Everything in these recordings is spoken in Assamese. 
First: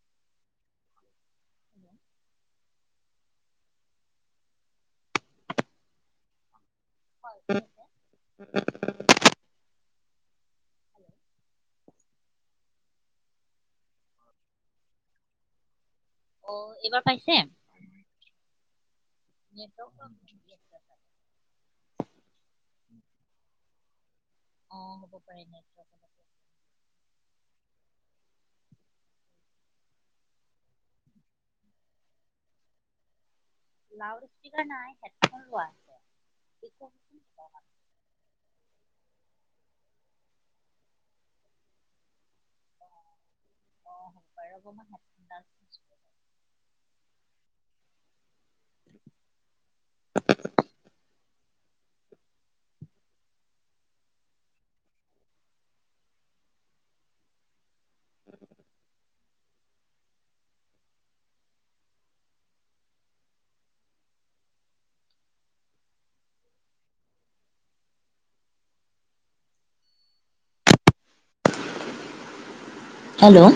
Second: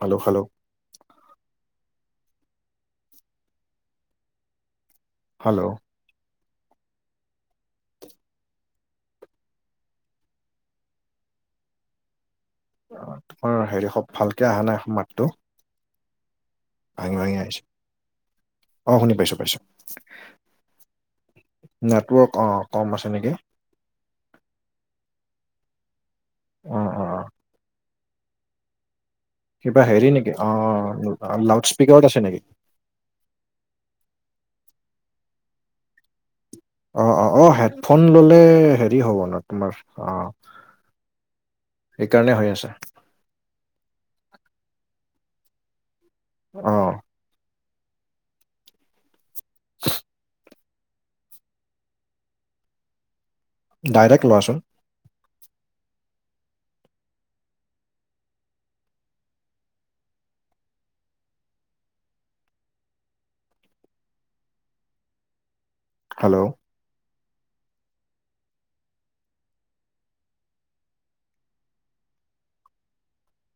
হেল্ল হেল্ল [unintelligible] হেল্ল' [inaudible] তোমাৰ হেৰি সব ভালকে অহা নাই মাতটো অ এইবাৰ ভাঙি পাইছে ভাঙি আহিছে, অ শুনি পাইছো পাইছো। নেটৱৰ্ক প্ৰব্লেম দি আছে নেটৱৰ্ক অ কম আছে নেকি। অ হ'ব পাৰে নেটৱৰ্ক অ অ অ কিবা হেৰি নেকি অ লাউড স্পীকাৰত আছে নেকি? লউড স্পিকাৰ নাই হেডফোন লোৱা আছে। একো অ অ অ হেড ফোন ললে হেৰি হ'ব ন তোমাৰ অ সেইকাৰণে হৈ আছে। অ হ'ব পাৰে ৰ'ব মই হেডফোন ডাল অ। [inaudible] ডাইৰেক্ট লোৱাচোন। [inaudible] হেল্ল' হেল্ল'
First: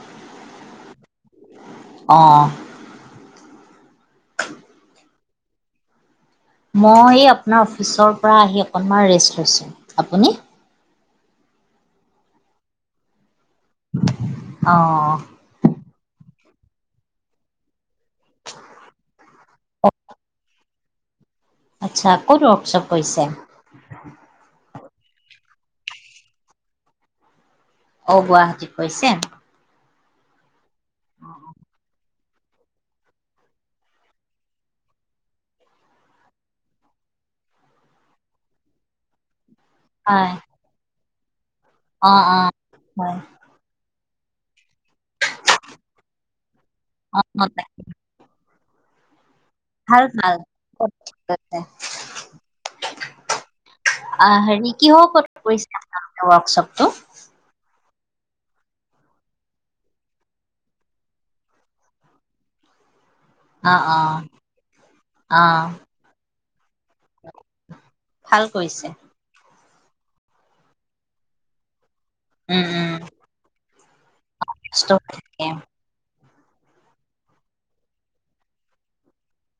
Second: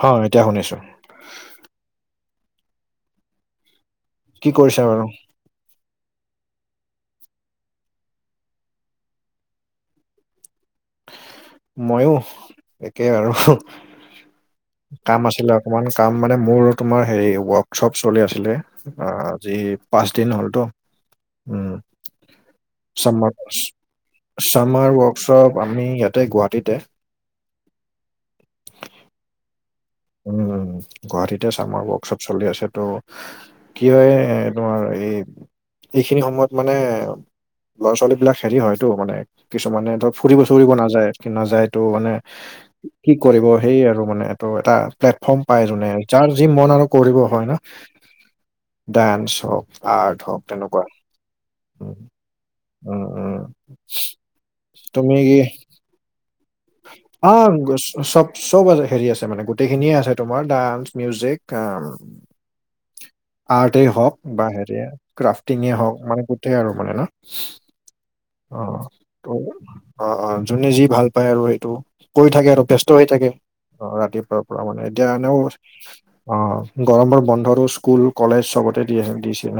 হয় এতিয়া শুনিছো। অ। কি কৰিছা বাৰু? মই আপোনাৰ অফিচৰ পৰা আহি অকণমান ৰেষ্ট লৈছোঁ। আপুনি? মইও একে আৰু অ কাম আছিলপ অকমান কাম মানে মোৰ তোমাৰ হেৰি ৱৰ্কশ্বপ চলি আছিলে। অ আজি পাঁচ দিন হ'ল ত। উম আচ্ছা ক'ত ৱৰ্কশ্বপ কৰিছে চামাৰ ৱৰ্কশ্বপ। আপুনি ইয়াতে গুৱাহাটীতে? অ গুৱাহাটীত কৈছে। উম গুৱাহাটীতে চামাৰ ৱৰ্কশ্বপ চলি আছে ত। কিয় হে তোমাৰ এই এইখিনি সময়ত মানে ল'ৰা ছোৱালী বিলাক হেৰি হয়টো মানে কিছুমানে ধৰ হয় ফুৰিব চুৰিব নাযায়। কি নাযায়টো মানে অ অ কি হয় কৰিব সেই আৰু মানে এট এটা প্লেটফৰ্ম পাই যোনে যাৰ যি মন আৰু কৰিব অ হয় ন ভাল ডান্স হওক আৰ্ট ভাল হওক তেনেকুৱা উ। উম উম তুমি কি [unintelligible] ৱৰ্কশ্বপ ত অ চব চব আজ হেৰি আছে মানে গোটেইখিনিয়ে আছে তোমাৰ ডান্স মিউজিক আ [unintelligible] অ', আৰ্টেই হওক অ', বা হেৰি অ', ক্ৰাফটিঙে হওক মানে গোটেই আৰু মানে ন ভাল অ কৰিছে। ত অ অ যোনে যি ভাল পায় আৰু সেইটো। কৰি থাকে আৰু উম, ব্যস্ত উম, হৈ থাকে অহ ৰাতিপুৱাৰ পৰা মানে ব্যস্ত এতিয়া হৈ এনেও থাকে। অ গৰমৰ বন্ধতো স্কুল কলেজ চবতে দি দিছে ন।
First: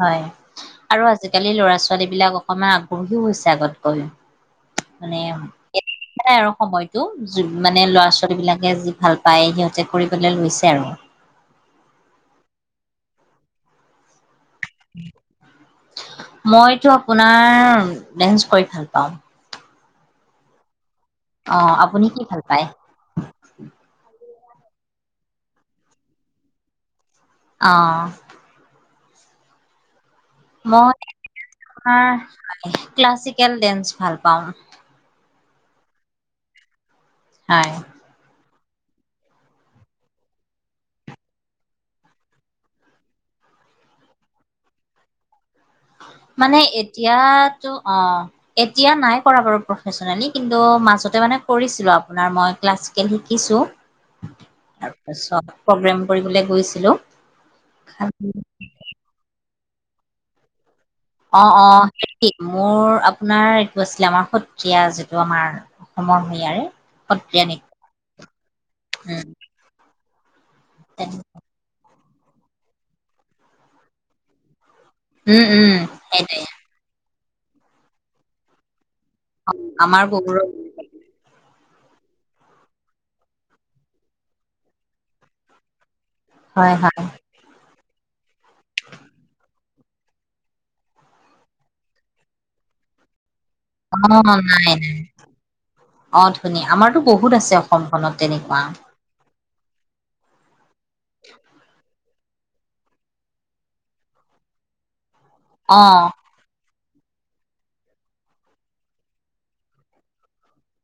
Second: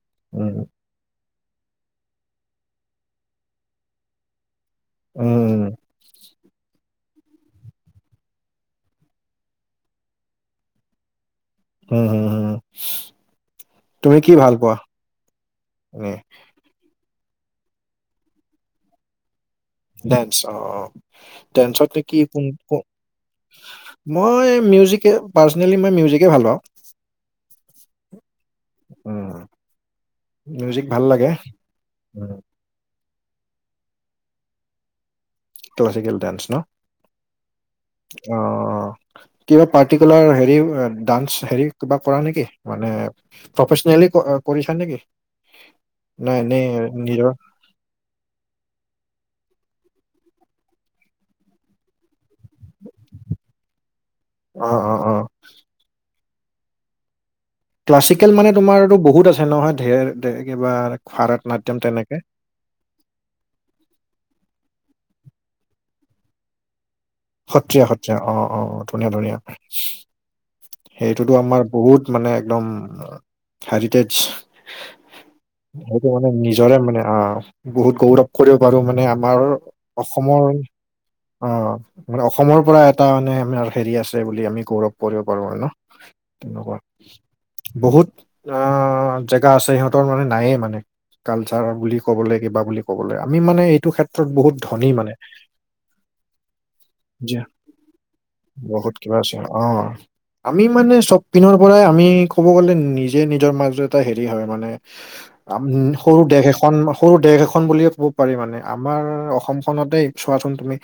হয় উম আৰু আজিকালি লৰা ছোৱালীবিলাক অকমান আগ্ৰহীও হৈছে আগতকৈ। মানে উম উম [unintelligible] নাই আৰু সময় ত মানে ল'ৰা ছোৱালীবিলাকে যি ভাল পায় সিহঁতে কৰিবলে লৈছে আৰু উম হুম হম তুমি কি ভাল পোৱা? মইতো আপোনাৰ ডেন্স কৰি ভাল পাওঁ। ডেন্স অ অ অ', ডেন্সত নো আপুনি কি ভাল কোন পায়? ক মই মিউজিকে পাৰ্চনেলি মই মিউজিকে ভাল পাওঁ। অ উ মিউজিক মই ভাল লাগে। আপোনাৰ ক্লাছিকেল ডেন্স ভাল পাওঁ। ক্লাছিকেল ডান্স ন। হয় অ কিবা পাৰ্টিকুলাৰ হেৰি ডান্স হেৰি কিবা কৰা নেকি মানে প্ৰফেচনেলি কৰিছা নেকি? নাই মানে এনেই নিজৰ এতিয়াতো অ এতিয়া নাই কৰা বাৰু প্ৰফেচনেলী কিন্তু মাজতে মানে কৰিছিলোঁ আপোনাৰ মই ক্লাছ শিকিছো অ অ অ তাৰপাছত প্ৰগ্ৰেম কৰিবলে গৈছিলো। ক্লাছিকেল মানে তোমাৰটো বহুত আছে নহয় ধেৰ কিবা ভাৰত অ অ নাট্যম তেনেকে সে মোৰ আপোনাৰ এইটো আছিলে আমাৰ সত্ৰীয়া যিটো আমাৰ অসমৰ হয় ইয়াৰে। সত্ৰীয়া সত্ৰীয়া অ অ ধুনীয়া ধুনীয়া সেইটোতো আমাৰ বহুত মানে একদম হেৰিটেজ উম উম উম সেইটো মানে সেইটোৱে নিজৰে মানে অ বহুত গৌৰৱ কৰিব পাৰো মানে আমাৰ আমাৰ গৌৰৱ অসমৰ অ মানে অসমৰ পৰা এটা মানে আমাৰ হেৰি আছে বুলি আমি গৌৰৱ কৰিব পাৰো মানে ন হয় তেনেকুৱা হয় বহুত অ জেগা আছে সিহঁতৰ মানে নায়ে মানে কালচাৰ বুলি কবলে কিবা বুলি ক'বলে আমি মানে এই অ নাই নাই অ ধুনীয়া আমাৰতো বহুত যে আছে অসমখনত তেনেকুৱা বহুত কিবা আছে আমি মানে চব পিনৰ পৰাই আমি ক'ব গলে নিজে নিজৰ মাজ এটা হেৰি হয় মানে অ সৰু দেশ এখন সৰু দেশ এখন বুলিয়ে ক'ব পাৰি মানে আমাৰ অসমখনতেই চোৱাচোন তুমি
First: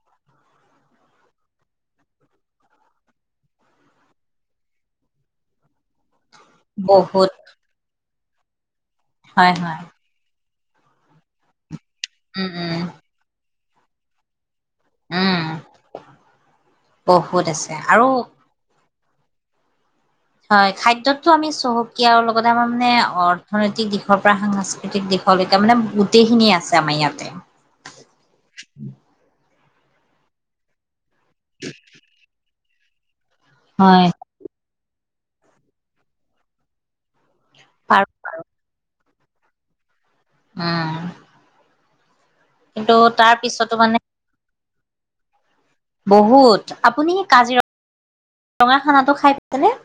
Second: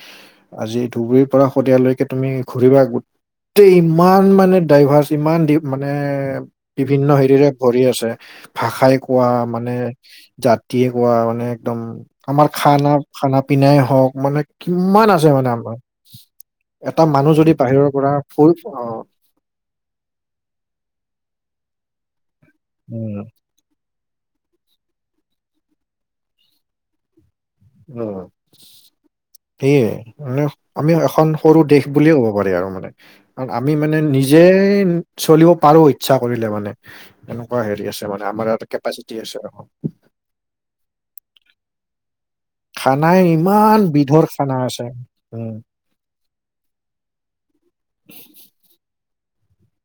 আজি ধুবুৰীৰ পৰা শদিয়ালৈ তুমি ঘূৰিবা গোটেই ইমান মানে ডাইভাৰ্চ ইমান দি মানে বিভিন্ন বহুত হেৰিৰে ভৰি আছে ভাষাই কোৱা হয় মানে হয় জাতিয়ে কোৱা মানে একদম আমাৰ উম উম খানা খানা পিনাই হওক মানে কিমান আছে মানে উম, আমাৰ এটা মানুহ বহুত যদি আছে বাহিৰৰ আৰু পৰা ফুৰি অ হয় খাদ্যটো আমি চহকীয়া আৰু লগত আমাৰ মানে উম, অ অৰ্থনৈতিক দিশৰ পৰা সাংস্কৃতিক দিশলৈকে মানে গোটেইখিনিয়ে আছে আমাৰ ইয়াতে উ সেইয়ে মানে আমি এখন সৰু দেশ বুলিয়ে ক'ব পাৰি আৰু মানে আমি মানে হয়। নি যে চলিব পাৰো ইচ্ছা কৰিলে মানে এনেকুৱা হেৰি আছে পাৰো মানে পাৰো আমাৰ এইয়াতে কেপাচিটি আছে অসম উম কিন্তু খানাই তাৰ পিছতো ইমান মানে বিধৰ খানা আছে উম বহুত আপুনি কাজিৰঙা ৰঙা খানাটো খাই পাইছেনে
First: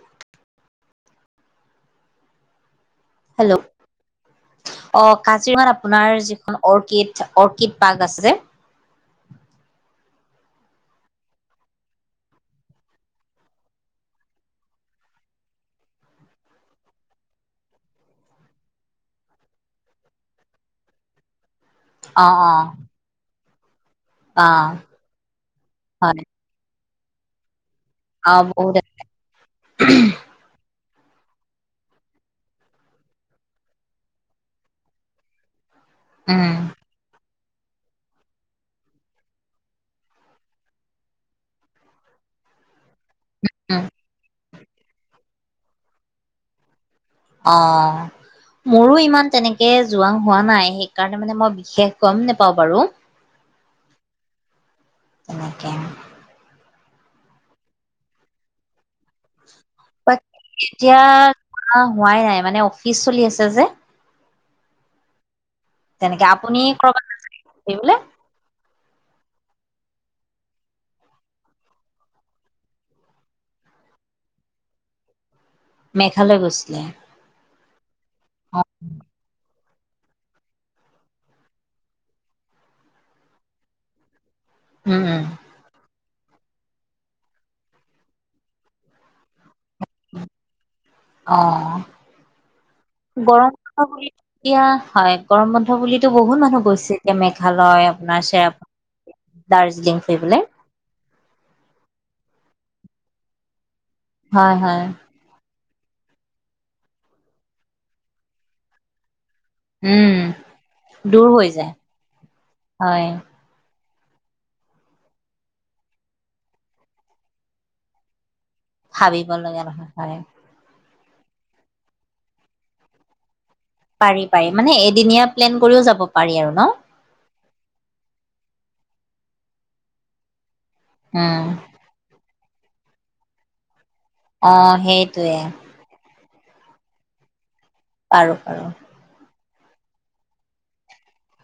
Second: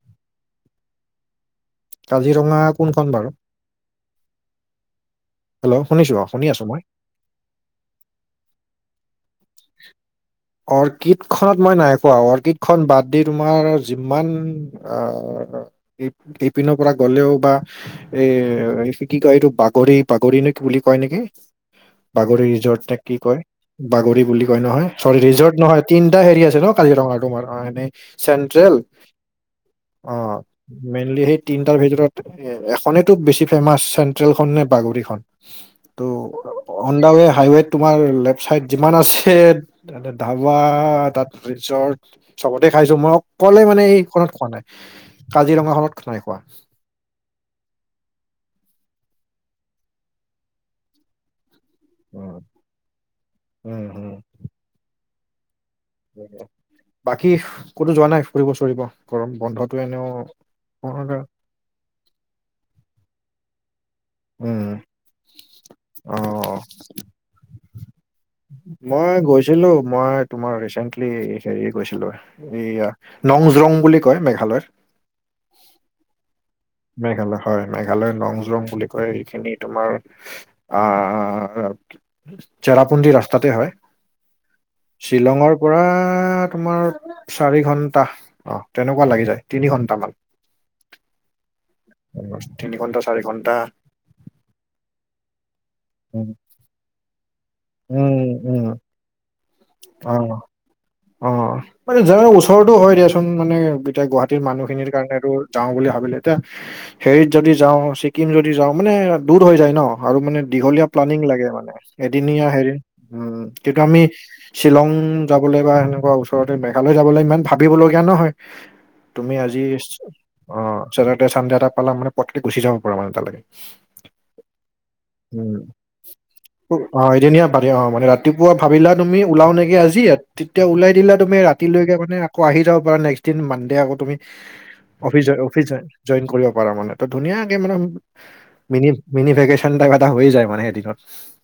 কাজিৰঙা কোনখন বাৰু? হেল্ল' অ কাজিৰঙাত হেল্ল' শুনিছো আপোনাৰ অ শুনি যিখন আছো মই। অৰ্কিড, অৰ্কিড পাৰ্ক আছে। [inaudible] অৰ্কিড খনত মই নাই কোৱা, অৰ্কিড খন বাদ দি তোমাৰ যিমান- আহ ইপ ইপিনৰ পৰা গ'লেও বা- এ কি কয় এইটো পাগৰি পাগৰি নে বুলি কয় নেকি? অ' বাগৰি অ' ৰিজৰ্ট কি কয়! বাগৰি, বুলি কয় অ' নহয়। চৰী ৰিজৰ্ট নহয়, তিনটা হয় হেৰি আছে ন কাজিৰঙা তোমাৰ এ অ' চেন্ট্ৰেল, বহুত অ। মেইনলি সেই তিনটাৰ ভিতৰত এখনেইতো বেছি ফেমাচ চেন্ট্ৰেলখন নে বাগৰিখন। উম, ত' অনদা ৱে হাইৱে তোমাৰ লেফট চাইড যিমান আছে ধাৱা তাত ৰিজৰ্ট, চবতে খাইছো মই অকলে উম, মানে এইখনত খোৱা নাই, কাজিৰঙা খনত নাই খোৱা। অ মোৰো ইমান তেনেকে যোৱা হোৱা নাই, সেইকাৰণে মানে মই বিশেষ গ'ম উম নোপাওঁ বাৰু। উম হুম। তেনেকে। বাকী কতো যোৱা নাই ফুৰিব চুৰিব? গম বন্ধটো এনেও- অ হোৱাই নাই মানে অফিচ চলি আছে যে। অ তেনেকে আপুনি কৰবাত ই বোলে মই গৈছিলো মই তোমাৰ ৰিচেন্টলি হেৰি গৈছিলো। এইয়া নং জং বুলি কয় মেঘালয়ৰ। মেঘালয় গৈছিলে? মেঘালয় হয় মেঘালয় নং জলং অ বুলি কয়। খিনি তোমাৰ আহ- চেৰাপুঞ্জীৰ ৰাস্তাতে হয়। উম উম শ্বিলঙৰ পৰা তোমাৰ চাৰি ঘন্টা অ তেনেকুৱা লাগি যায় তিনি ঘন্টামান। অ। তিনি ঘন্টা চাৰি ঘন্টা গৰম বন্ধ বুলি এতিয়া হয় গৰম বন্ধ বুলিতো উম বহুত মানুহ গৈছে, মেঘালয়, আপোনাৰ উম চেৰাপু- দাৰ্জিলিং অ ফুৰিবলে। অ মানে যাৰ ওচৰতো হয় দিয়াচোন মানে এতিয়া গুৱাহাটীৰ হয় হয় মানুহখিনিৰ কাৰণেতো, যাওঁ বুলি ভাবিলে এতিয়া হেৰিত যদি যাওঁ, ছিক্কিম যদি যাওঁ মানে- দূৰ হৈ যায় ন, উম আৰু মানে দীঘলীয়া প্লানিং দূৰ লাগে হৈ মানে যায় এদিনীয়া হেৰি হয় উম তেতিয়া আমি শ্বিলং যাবলৈ বা তেনেকুৱা ওচৰতে মেঘালয় যাবলৈ ইমান ভাবিব লগীয়া নহয়। ভাবিব তুমি লগা আজি- নহয় হয় অ, চেটাৰদে চানদে এটা পালা মানে পতকে গুচি যাব পৰা মানে তালেকে। পাৰি পাৰি। মানে এদিনীয়া প্লেন কৰিও যাব পাৰি আৰু ন? অ এদিনীয়া ভাৰি অ মানে ৰাতিপুৱা ভাবিলা তুমি ওলাওঁ নেকি আজি, তেতিয়া ওলাই দিলা তুমি উম ৰাতিলৈকে মানে আকৌ আহি যাব পাৰা নেক্স দিন মানদে আকৌ তুমি, অ অফিচ সেইটোৱে অফিচ জইন জ‌ইন কৰিব পাৰা মানে ত ধুনীয়াকে মানে, পাৰো পাৰো। মিনি মিনি ভেকেশন টাইপ এটা হৈয়ে যায় মানে এদিনত।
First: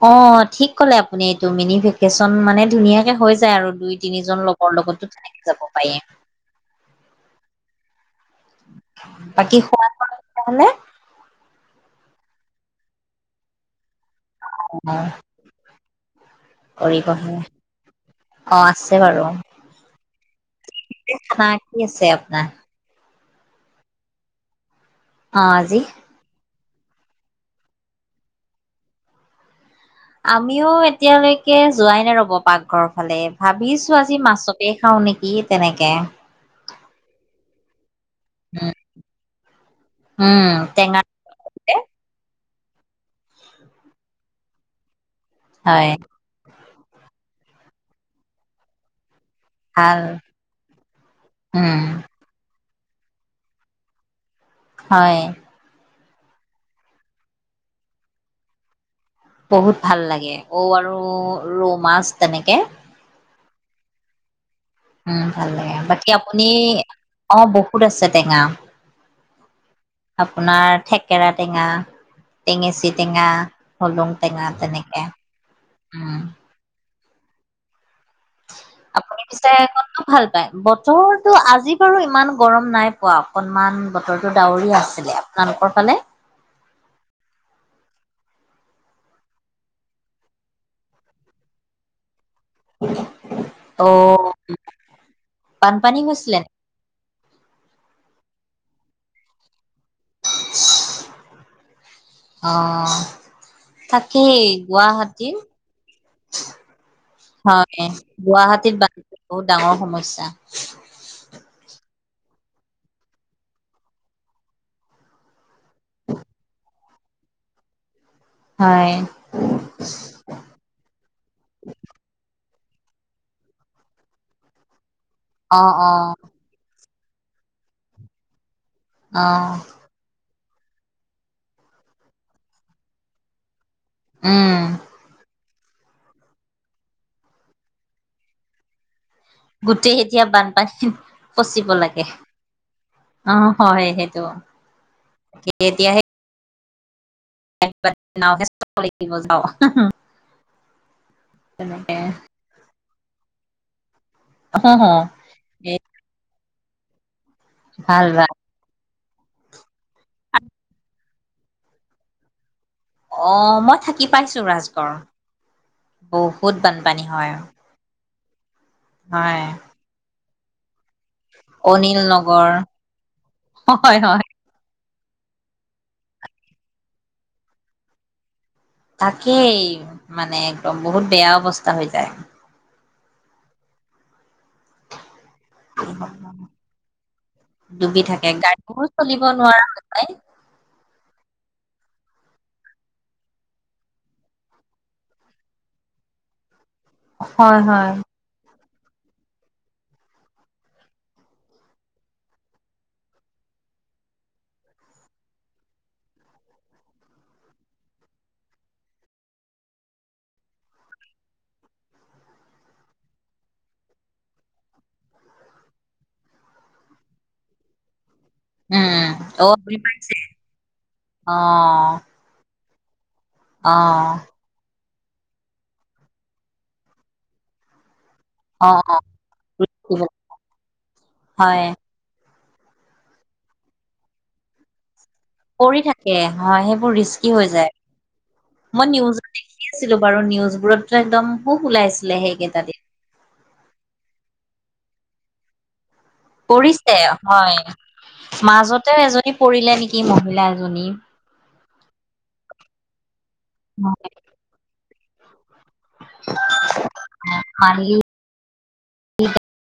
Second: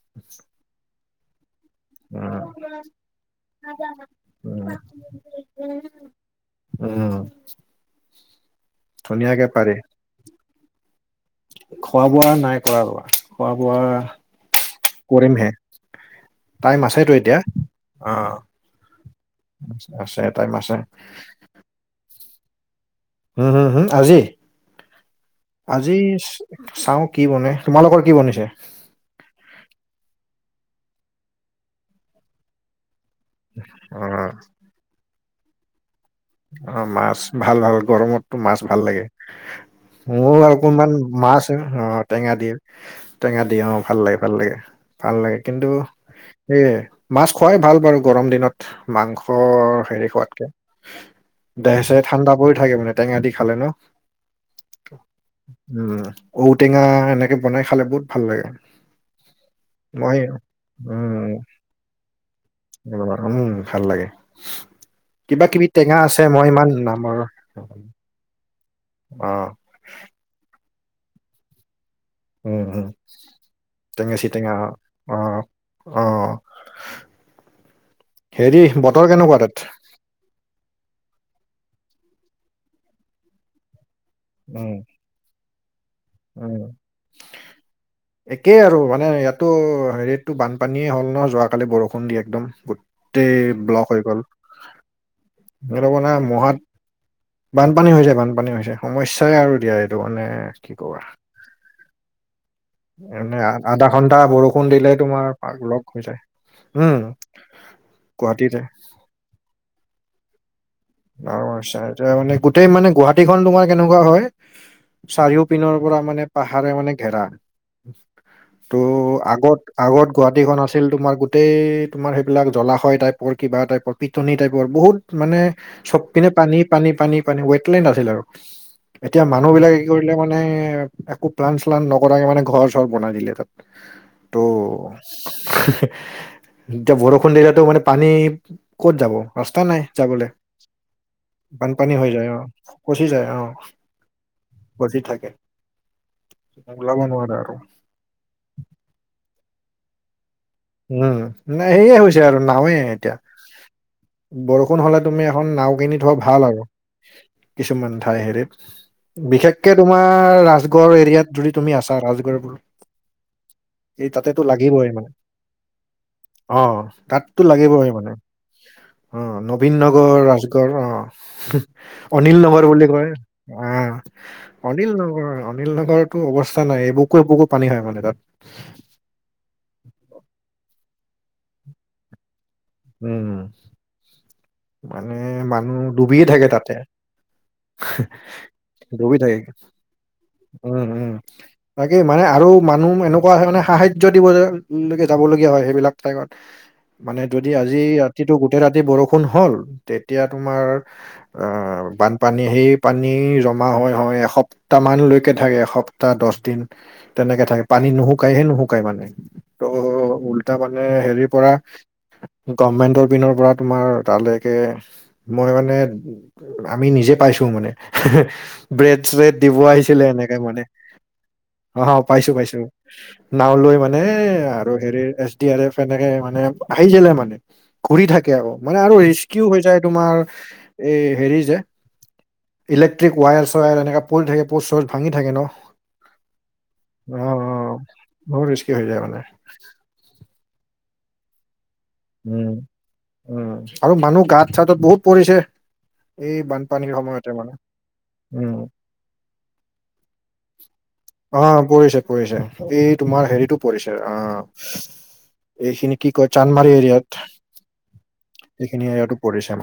অ ঠিক কলে আপুনি এইটো মিনি ভে- কেচন উম, মানে ধুনীয়াকে হৈ যায় আৰু দুই, তিনিজন উম, লগৰ লগতো তেনেকে যাব পাৰেই। উম! ধুনীয়াকে বাকী পাৰি খোৱা-বোৱা হলনে? খোৱা-বোৱা নাই কৰা। খোৱা-বোৱা অঁ! টাইম আছেতো এতিয়া, অ আছে বাৰু আছে টাইম আছে। খানা কি আছে আপোনাৰ? হুম, হুম, হুম, আজি আজি চাও কি বনে, তোমালোকৰ কি বনিছে? আমিও এতিয়ালৈকে যোৱাই নাই ৰ'ব পাকঘৰ ফালে, ভাবিছো আজি অ', মাছক কে খাও নিকি তেনেকে। অ মাছ ভাল, ভাল গৰমতটো মাছ উম ভাল লাগে। মোৰ উম অকমান টেঙা মাছ যে অ টেঙা দি, টেঙা দি অ ভাল লাগে, ভাল লাগে, ভাল লাগে, কিন্তু হয় সেয়ে, মাছ খোৱাই ভাল বাৰু গৰম দিনত মাংস ভাল হেৰি খোৱাতকে। উম দেহ, চেহ ঠাণ্ডা পৰি থাকে মানে টেঙা দি খালে ন! হয়! উম, ঔটেঙা এনেকে বনাই খালে বহুত ভাল লাগে। বহুত ভাল মই লাগে, ঔ আৰু উম, ৰৌ মাছ তেনেকে। উম ভাল লাগে। উম কিবা ভাল কিবি লাগে! টেঙা বাকী আছে মই আপুনি? ইমান নামৰ অ বহুত আছে টেঙা। অ! আপোনাৰ থেকেৰা টেঙা, উম, উম। টেঙেচি টেঙা, হলং টেঙেচি টেঙা, চিটেঙা তেনেকে অ উম! [unintelligible] বতৰ আপুনি কেনেকুৱা পিছে তাত ভাল পাই? বতৰটো আজি বাৰু ইমান গৰম নাই পোৱা। অকনমান বতৰটো উম ডাৱৰীয়া আছিলে। আপোনালোকৰ ফালে? উম! একেই আৰু মানে ইয়াতো হেৰিততো বানপানীয়ে হ'ল ন যোৱাকালি বৰষুণ দি একদম। গোটেই ব্লক হৈ গ'ল, অ', সেইটো বানপানী মানে হৈছিলে মহাত নেকি? বানপানী হৈছে, বানপানী হৈছে সমস্যাই আৰু দিয়া এইটো মানে কি ক'বা অ মানে আ- আধা ঘন্টা তাকেই বৰষুণ দিলে তোমাৰ গুৱাহাটীৰ লগ হৈ যায় উম হয়, গুৱাহাটীতে গুৱাহাটীত বানপানী বহুত ডাঙৰ সমস্যা। অ আচ্ছা, এতিয়া মানে গোটেই মানে গুৱাহাটীখন তোমাৰ কেনেকুৱা হয় চাৰিও পিনৰ পৰা মানে পাহাৰে মানে ঘেৰা। ত, হয় আগত আগত গুৱাহাটীখন আছ আছিল তোমাৰ গোটেই তোমাৰ সেইবিলাক জলাশয় টাইপৰ, কিবা টাইপৰ, পিটনি টাইপৰ বহুত মানে অ', চব অ', পিনে পানী, পানী, পানী, পানী ৱেটলেণ্ড আছিল আৰু এতিয়া মানুহ অ', বিলাকে কি কৰিলে মানে একো প্লান- শ্লান, নকৰাকে মানে ঘৰ চৰ বনাই দিলে তাত। ত উম, এতিয়া বৰষুণ দিলেটো মানে পানী ক'ত যাব? ৰাস্তা নাই গোটেই এতিয়া যাবলে। বানপানীত ফচিব বানপানী লাগে হৈ যায় আহ, ফচি যায় অ আহ, হয় সেইটো পছি থাকে, এতিয়াহে ওলাব নোৱাৰে আৰু। [inaudible] উম ন তেনেকে সেয়ে হৈছে আৰু নাৱে এতিয়া হো বৰষুণ হো হলে তুমি খন এ নাও কিনি থোৱা ভাল আৰু কিছুমান ভাল ঠাই ভাল হেৰিত বিশেষকে তোমাৰ ৰাজগড় এৰিয়াত যদি তুমি আছা ৰাজগড়বোৰ অ' মই থাকি পাইছো ৰাজগড় মানে বহুত অ' বানপানী হয় তাতটো লাগিবই মানে, হয় অ'নবীন নগৰ ৰাজগড় অ অনিল নগৰ বুলি কয় অ হয় হয় অনিল নগৰ অনিল নগৰৰতো অৱস্থা নাই এইবুকু - এবুকো পানী হয় মানে তাত তাকেই মানে একদম বহুত বেয়া অৱস্থা হৈ যায় উম, মানে মান ডুবিয়ে থাকে তাতে, ডুবি থাকে গাড়ীবোৰ ডুবি চলিব থাকে নোৱাৰা হৈ যায় উম উম তাকেই মানে আৰু মানুহ এনেকুৱা হয় মানে সাহায্য দিবলকে যাবলগীয়া হয় সেইবিলাক ঠাইগত মানে যদি হয় আজি হয় ৰাতিটো গোটেই ৰাতি বৰষুণ হল তেতিয়া তোমাৰ বানপানী সেই পানী জমা হয় হয় এসপ্ত তমান লৈকে থাকে এসপ্তাহ দছ দিন তেনেকে থাকে পানী নুশুকাইহে নুশুকাই মানে ত' ওলোটাই মানে হেৰিৰ পৰা গভমেন্টৰ পিনৰ পৰা তোমাৰ তালৈকে মই মানে আমি নিজে পাইছো মানে ব্ৰেড উম -চ্ৰেড অ দিব বুজি আহিছিলে পাইছে এনেকে মানে অ অ পাইছো পাইছো নাও অ লৈ মানে আৰু হেৰি এছ ডি আৰ এফ এনেকে মানে আহিছিলে মানে কৰি থাকে আ অ মানে আৰু ৰিস্কিও হৈ যায় অ তোমাৰ এ হেৰি যে হয় ইলেক্টিক ৱায়াৰ- চয়াৰ এনেকা পৰি থাকে প' চ-'চছ বাঙি থাকে ন পৰি থাকে হয় সেইবোৰ অ ৰিস্কি হৈ যায় অ বহুত ৰিস্কি হৈ মই যায় মানে নিউজত আছিলো বাৰু নিউজবোৰতটো একদম সুখ ওলাইছিল উম উম আৰু মানুহ গাত- চাতত বহুত পৰিছে এই বানপানীৰ পৰিছে সময়তে মানে হয় উম মাজতেও এজনী পৰিলে নেকি মহিলা এজনী অ' পৰিছে পৰিছে এই তোমাৰ হেৰিতটো পৰিছে অ এইখিনি কি কয় চানমাৰি এৰিয়াত মালি এইখিনি এৰিয়াাতটো পৰিছে মানে